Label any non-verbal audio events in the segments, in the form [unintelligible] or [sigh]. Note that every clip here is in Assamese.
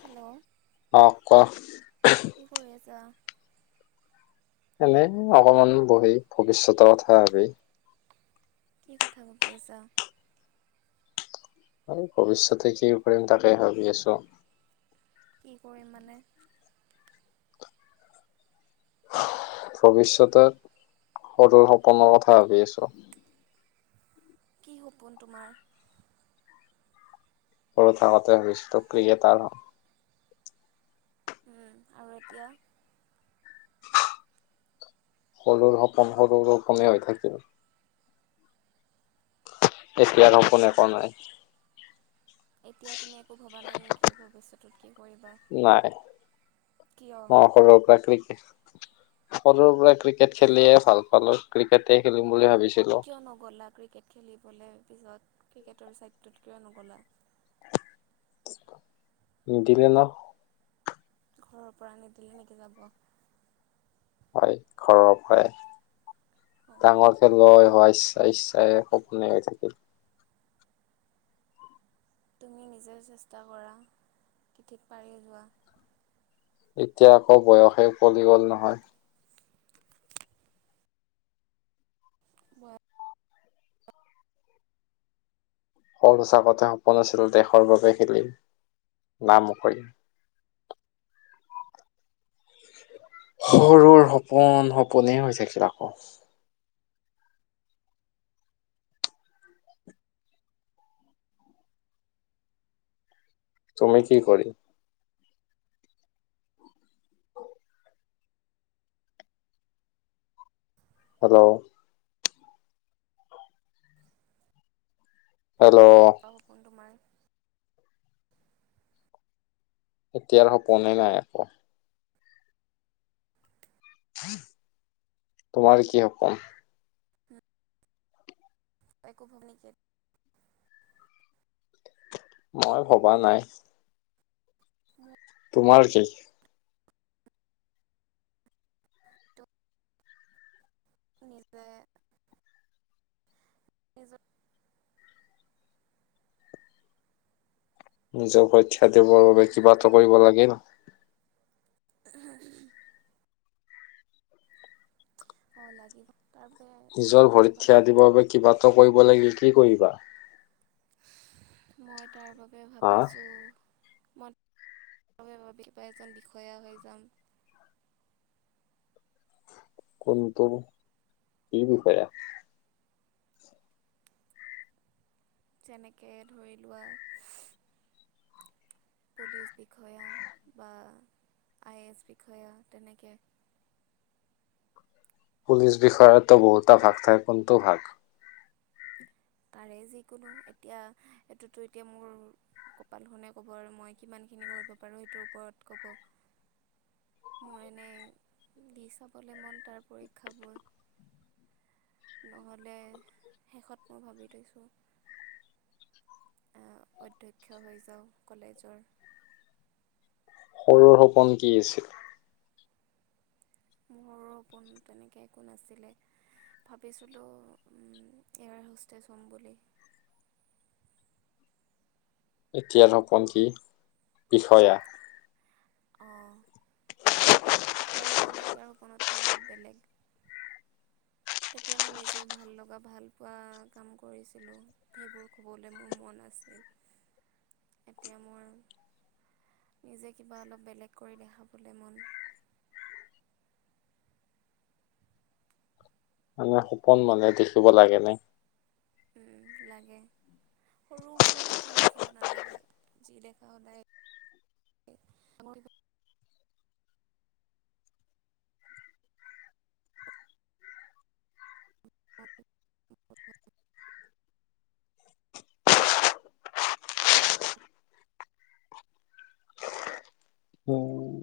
হেল্ল' অ ক কি কৰি আছা। এনে অকমান বহি ভৱিষ্যতৰ কথা ভাবি, কি কথা ভবি আছা। ম ভৱিষ্যতে কি কৰিম তাকে ভাবি আছো। কি কৰিম মানে, ভৱিষ্যতে সৰুৰ সপোনৰ কথা ভাবি আছো। কি সপোন তোমাৰ? পৰু থাকতে ভছিত ক্ৰিকেটাৰ হ [unintelligible] আৰু এতিয়া, সৰু সপোন সৰু সপমেই হৈ থাকিল [unintelligible] এয়াম কনে ক নাই [unintelligible] এতিয়া তুমি একো ভবা নাই নেকি ভৱিষ্যতত কি কৰিবা নাই কিয় ম সৰুৰ পৰা কৃতি, সৰুৰে পৰা ক্ৰিকেট খেলিয়ে ভাল পালো ক্ৰিকেটে খেলিম বুলি ভাবিছো। কিয় নগ'লা ক্ৰিকেট খেলিবলে, তাৰপিছত ক্ৰিকেটৰ ছাইডটোত কিয়া নগ'লা। নদিলে ন ঘৰৰ পৰা নিদিলে নেকি যাব। হয় খৰপ হয় [unintelligible] অঁ ডাঙৰ খেল গৈ হোৱাইছ, ইচ্ছা ইচ্ছাই সপোনে হৈ থাকিল তুমি নিজেও চেষ্টা কৰা কি থিক পাইযে যোৱা [unintelligible] এতিয়া আকৌ বয়সে উকলি গ'ল নহয় বাৰ স সঁচাকতে সপোন আছিল দেশৰ বাবে খেলি নাম কৰি সৰুৰ সপোন সপোনে হৈ থাকিল আকৌ তুমি কি কৰি হেল্ল' হেল্ল' বহু কন্ধুমান [unintelligible] এতিয়াৰ সপোনে নাই আকৌ তোমাৰ কি সপোন একো ভূমিকে মই ভবা নাই মোৰ তোমাৰ কি? সতে নিজৰ নিজৰ [unintelligible] খৰ বাবে তুমি কিবাটো কোৱা কৰিব লাগে ন। [unintelligible] অ লাগিব। তাৰ বাবে কিমান নিজৰ বস্তু ভৰিত ভাবি থিয়া থৈছোঁ দিবৰ বাবে কিবা এটা কৰিব লাগিল কি কৰিবা? [unintelligible] মই তাৰ বাবে হা ভাবিছো, মই কিবা এজন বিষয়া হৈ যাম। কোনটো কি বিষয়? যেনেকে ধৰি লোৱা পুলিচ বিষয়া বা আই এছ বিষয়া তেনেকৈ পুলিচ বিষয়াতো বহুতা ভাগ থাক, কোনটো ভাগ? যিকোনো এতিয়া এইটোতো এতিয়া মোৰ কপালখনে কব আৰু মই কিমানখিনি কৰিব পাৰো সেইটোৰ ওপৰত কব, মোৰ এনে দি চাবলে মন তাৰ পৰীক্ষাবোৰ, নহলে শেষত মই ভাবি থৈছোঁ। অ অধ্যক্ষ হৈ যাওঁ কলেজৰ। সৰুৰ সপোন কি আছিল? সৰুৰ সপোন তেনেকৈ একো নাছিলে ভাবিছিলোঁ এয়াৰ হোষ্টেজ হ'ম বুলি এতিয়াৰ সপোন কি বিষয়া অঁ এতিয়াৰ সপোন তেতিয়াৰ সপোনতকৈ বহুত বেলেগ। তেতিয়া মই নিজে ভাল লগা ভাল পোৱা কাম কৰিছিলোঁ সেইবোৰ ক'বলৈ মোৰ মন আছিল এতিয়া মোৰ নিজে কিবা অলপ বেলেগ কৰি দেখাবলৈ মন। মানে সপোন মানে দেখিব লাগেনে? উম লাগে সৰু সৰু সপোন দেখিব নালাগে যি দেখা সদায়। উ, উম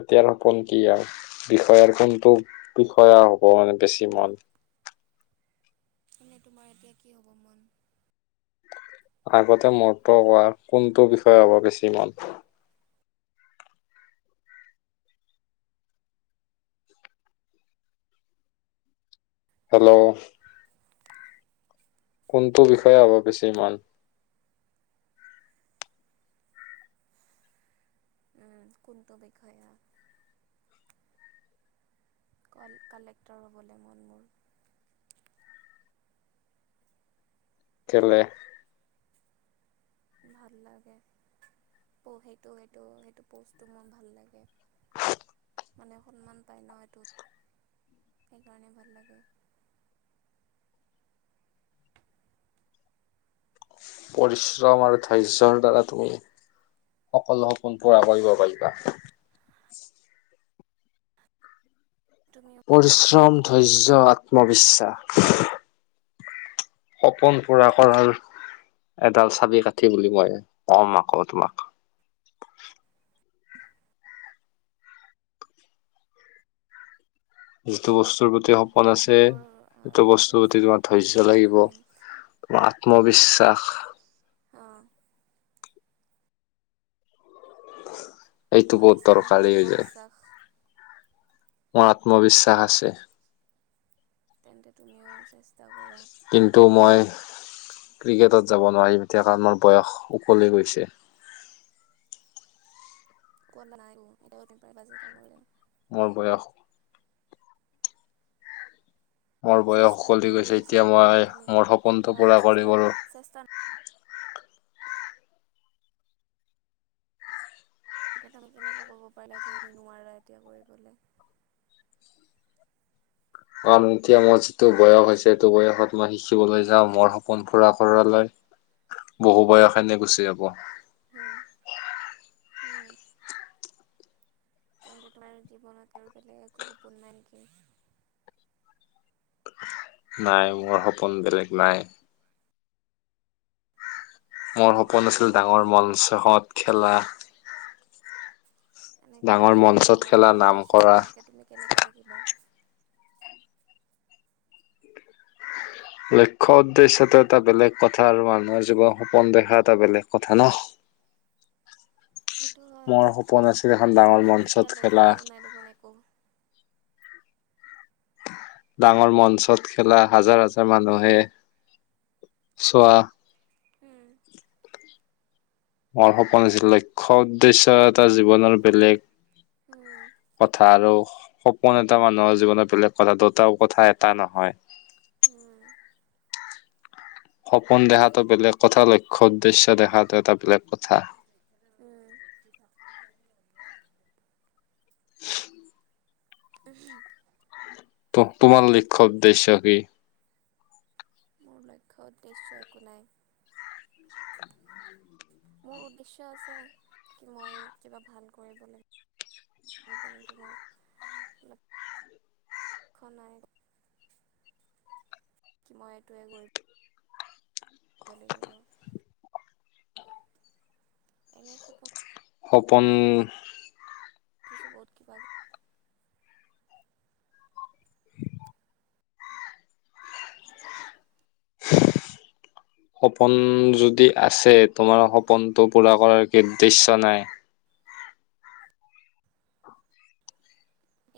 এতিয়াৰ সপোন কি আৰু বিষয়াৰ কোনটো বিষয়া হ'ব মানে বেছি মন। চনে তোমাৰ এতিয়া কি হ'ব মন। আগতে মোৰটো কোৱাৰ কোনটো বিষয়ে হব বেছি মন। হেল্ল' কোনটো বিষয়ে হব বেছি ইমান। খোনটো বিখ্যাত কালেক্টৰ হ'বলৈ মন মোৰ কেলে? ভাল লাগে সেইটো সেইটো সেইটো প'ষ্টটো মোৰ ভাল লাগে? মানে সন্মান পায় ন এইটোত সেইকাৰণে ভাল লাগে। [unintelligible] পৰিশ্ৰম তুমি আৰু ধৈৰ্যৰ দ্বাৰা ত সকলো সপোন পূৰা কৰিব পাৰিবা, তুমি পৰিশ্ৰম ধৈৰ্যত। আত্মবিশ্বাস সপোন পুৰা কৰাৰ এডাল চাবি কাঠি বুলি মই কম আকৌ তোমাক। যিটো বস্তুৰ প্ৰতি স পোন আছে মোৰ সেইটো ধৈৰ্য বস্তুৰ আছে প্ৰতি মই তোমাৰ ধৰ্য্য পৰিশ্ৰম লাগিব কৰিম তোমাৰ আত্মবিশ্বাস। [unintelligible] এইটো তোমাৰ বহুত আছেনে দৰকাৰী হৈ যায়। আত্মবিশ্বাস মোৰ আত্মবিশ্বাস আছে। তেন্তে তুমিও চেষ্টা কৰা। কিন্তু মই ক্ৰিকেটত যাব নোৱাৰিম এতিয়া কাৰণ মোৰ বয়স উকলি গৈছে। কা নাই এতিয়াম বাজ এটা কৰিলে [unintelligible] অ, বয়স মোৰ বয়স চেষ্টা উকলি এটা গৈছে কৰি চাব এতিয়া পাৰা মই তুমি মোৰ সপোনটো কাৰণ পূৰা চেষ্টা কৰিব। চেষ্টা তেনে কেনেকৈ ক'ব পাৰিলা কিখিনি নোৱাৰা এতিয়া কৰিবলে। কাৰণ এতিয়া মোৰ যিটো বয়স হৈছে সেইটো বয়সত মই শিকিবলে যাওঁ মোৰ সপোন পোৰা কৰালে বহু বয়স এনে গুচি যাব। অহ, উম, তেন্তে তোমাৰ জীৱনত আৰু বেলেগ একো সপোন নাই নেকি? নাই মোৰ সপোন বেলেগ নাই। মোৰ সপোন আছিল ডাঙৰ লক্ষ্য মঞ্চহঁত খেলা। এনেকে ডাঙৰ লক্ষ্য মঞ্চত খেলা নোৱাকে নাম উদ্দেশ্য কৰা নোহোৱাকে তুমি কেনেকে থাক সেইবাৰ লক্ষ্য় উদ্দেশ্যটো এটা বেলেগ কথা আৰু মানুহৰ জীৱন সপোন দেখা এটা বেলেগ কথা ন সেইটো হয় মোৰ সপোন আছিল কিন্তু এখন ডাঙৰ তোমাৰচোন মঞ্চত এতিয়া খেলা। লক্ষ্যও নাই দেখোন একো ডাঙৰ মঞ্চত খেলা হাজাৰ হাজাৰ মানুহে চোৱা। উম মোৰ সপোন আছিল লক্ষ্য উদ্দেশ্যয় এটা জীৱনৰ বেলেগ উম কথা আৰু সপোন এটা মানুহৰ জীৱনত বেলেগ কথা দুটা কথা এটা নহয়। উম সপোন দেখাটো বেলেগ কথা লক্ষ্য উদ্দেশ্য দেখাটো এটা বেলেগ কথা। উম উ তোমাৰ লক্ষ্য উদ্দেশ্য কি? মোৰ লক্ষ্য উদ্দেশ্য একো নাই মোৰ উদ্দেশ্য আছে কি মই কিবা ভাল কৰিব লাগিব কিন্তু মোৰ নাই কি মই এইটোৱে কৰিম দিব লাগিব। এনে সপোন সপোন [unintelligible] সপোন যদি আছে তোমাৰ সপোনটো পুৰা কৰাৰ কিদ্দৃেশ্য নাই।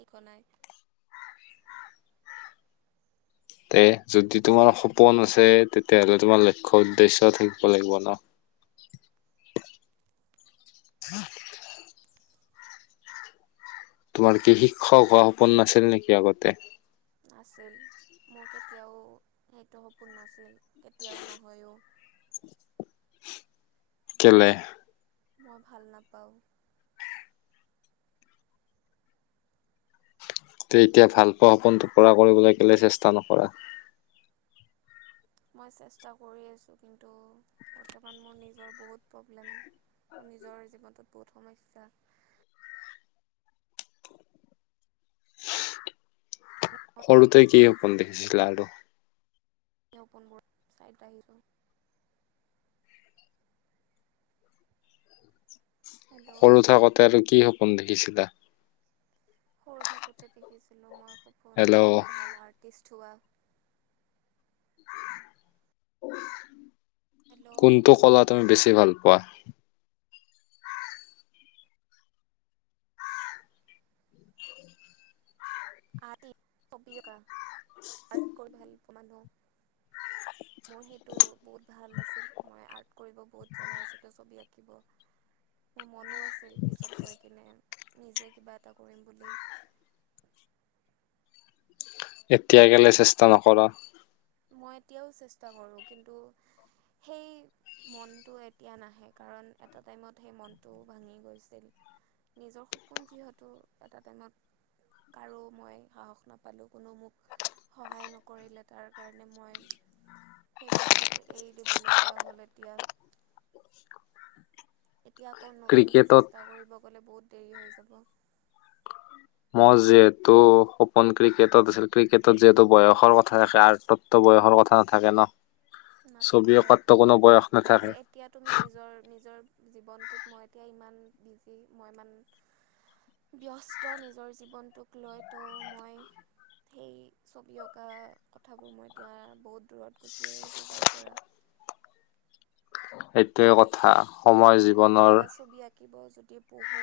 একো নাই। তে যদি তোমাৰ সপোন আছে তেতিয়াাহলে তোমাৰ লক্ষ্য় উদ্দেশ্য থাকিব লাগিব ন। তোমাৰ কি শিক্ষক হোৱা সপোন নাছিল নেকি আগতে? আছিল মোৰ কেতিয়াও সেইটো সপোন নাছিল। কেতিয়াও নহয়ো। কেলে? মই ভাল নাপাওঁ। ত এতিয়া ভালপোৱা সপোনটো পৰা কৰিবলৈ কেলে চেষ্টা নকৰা। মই চেষ্টা কৰি আছোঁ কিন্তু বৰ্তমান মোৰ নিজৰ বহুত প্ৰব্লেম মোৰ নিজৰ জীৱনটোত বহুত সমস্যা। সৰুতে কি সপোন দেখিছিলে আৰু? পোনবোৰ চাইড ৰা আহিছো। হেল্ল' সৰু থাকোঁতে আৰু কি হব দেখিছিলা? সৰু থাকোতে দেখিছিলো মই সপোন হেল্ল' এজন ভাল আৰ্টিষ্ট হোৱা। [inaudible] হেল্ল' কোনটো কলা তুমি বেছি ভাল পোৱা? [unintelligible] আইতকৈ ভাল অকমান মোৰ সেইটো বহুত ভাল আছিল মই আৰ্ট কৰিব বহুত জনা আছিলো ছবি আঁকিব মোৰ মনো আ আছিল পিছত গৈ কিনে। নিজে কিবা এটা কৰিম বুলি। এতিয়া কেলে চেষ্টা নকৰা। মই এতিয়াও চেষ্টা কৰোঁ কিন্তু সেই মনটো এতিয়া নাহে কাৰণ এটা টাইমত সেই মনটোও ভাঙি গৈছিল নিজৰ সপোন যিহেতু এটা টাইমত কাৰো মই সাহস নাপালোঁ কোনো মোক সহায় নকৰিলে তাৰ কাৰণে মই সেই বস্তুটো এৰি দিবলগীয়া হ'ল এতিয়া। এতিয়া আকৌ নতুনকৈ ক্ৰিকেটত চেষ্টা কৰিব গ'লে বহুত দেৰি হৈ যাব। মই যিহেতু সপোন ক্ৰিকেটত আছিল, ক্ৰিকেটত যিহেতু বয়সৰ কথা থাকে আৰ্টতো বয়সৰ কথা নাথাকে ন। ছবি নাথাকে অঁকাততো কোনো বয়স কিন্তু নাথাকে এতিয়া তুমি নিজৰ নিজৰ জীৱনটোত মই এতিয়া ইমান বিজি মই ইমান ব্যস্ত নিজৰ জীৱনটোক লৈ তো মই সেই ছবি অঁকা কথাবোৰ মই এতিয়া বহুত দূৰত গুচি আহিছোঁ। তাৰ পৰা। সেইটোৱে কথা। সময় জীৱনৰ থাকিব যদি পঢহো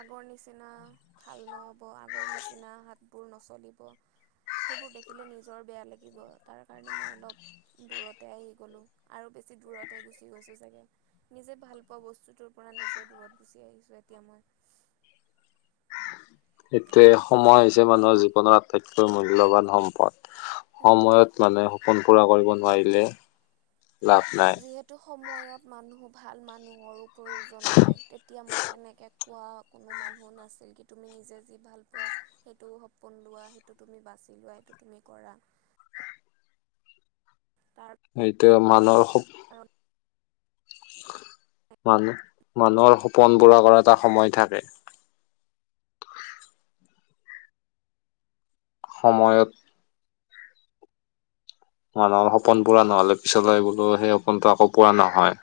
আগৰ নিচিনা ভাল নহ'ব আগৰ নিচিনা হাতবোৰ নচলিব সেইবোৰ দেখিলে নিজৰ বেয়া লাগিব তাৰ কাৰণে মই অলপ দূৰতে আহি গ'লোঁ আৰু বেছি দূৰতে গুচি গৈছোঁ চাগে। নিজে ভাল পোৱা বস্তুটোৰ পৰা নিজে দূৰত গুচি আহিছো এতিয়া মই। সেইটোয়ে সময় হৈছে মানুহৰ জীৱনৰ আটাইতকৈ মূল্যৱান সম্পদ। মই। সময়ত মানে সপোন পুৰা কৰিব নোৱাৰিলে লাভ নাই যিহেতু সময়ত মানুহ ভাল মানুহৰো প্ৰয়োজন হয় তেতিয়া মোক। তেনেকে কোৱা কোনো মানুহ নাছিল কি তুমি নিজে যি ভাল পোৱা সেইটো সপোন লোৱা সেইটো তুমি বাচি লোৱা সেইটো তুমি কৰা। তাৰ সেইটো মানুহৰ কাৰণে মানুহৰ সপোন পোৰা কৰা এটা সময় থাকে। সময়ত। মানুহৰ সপোন পুৰা নহ'লে পিছলৈ বোলো সেই সপোনটো আকৌ পুৰা নহয়।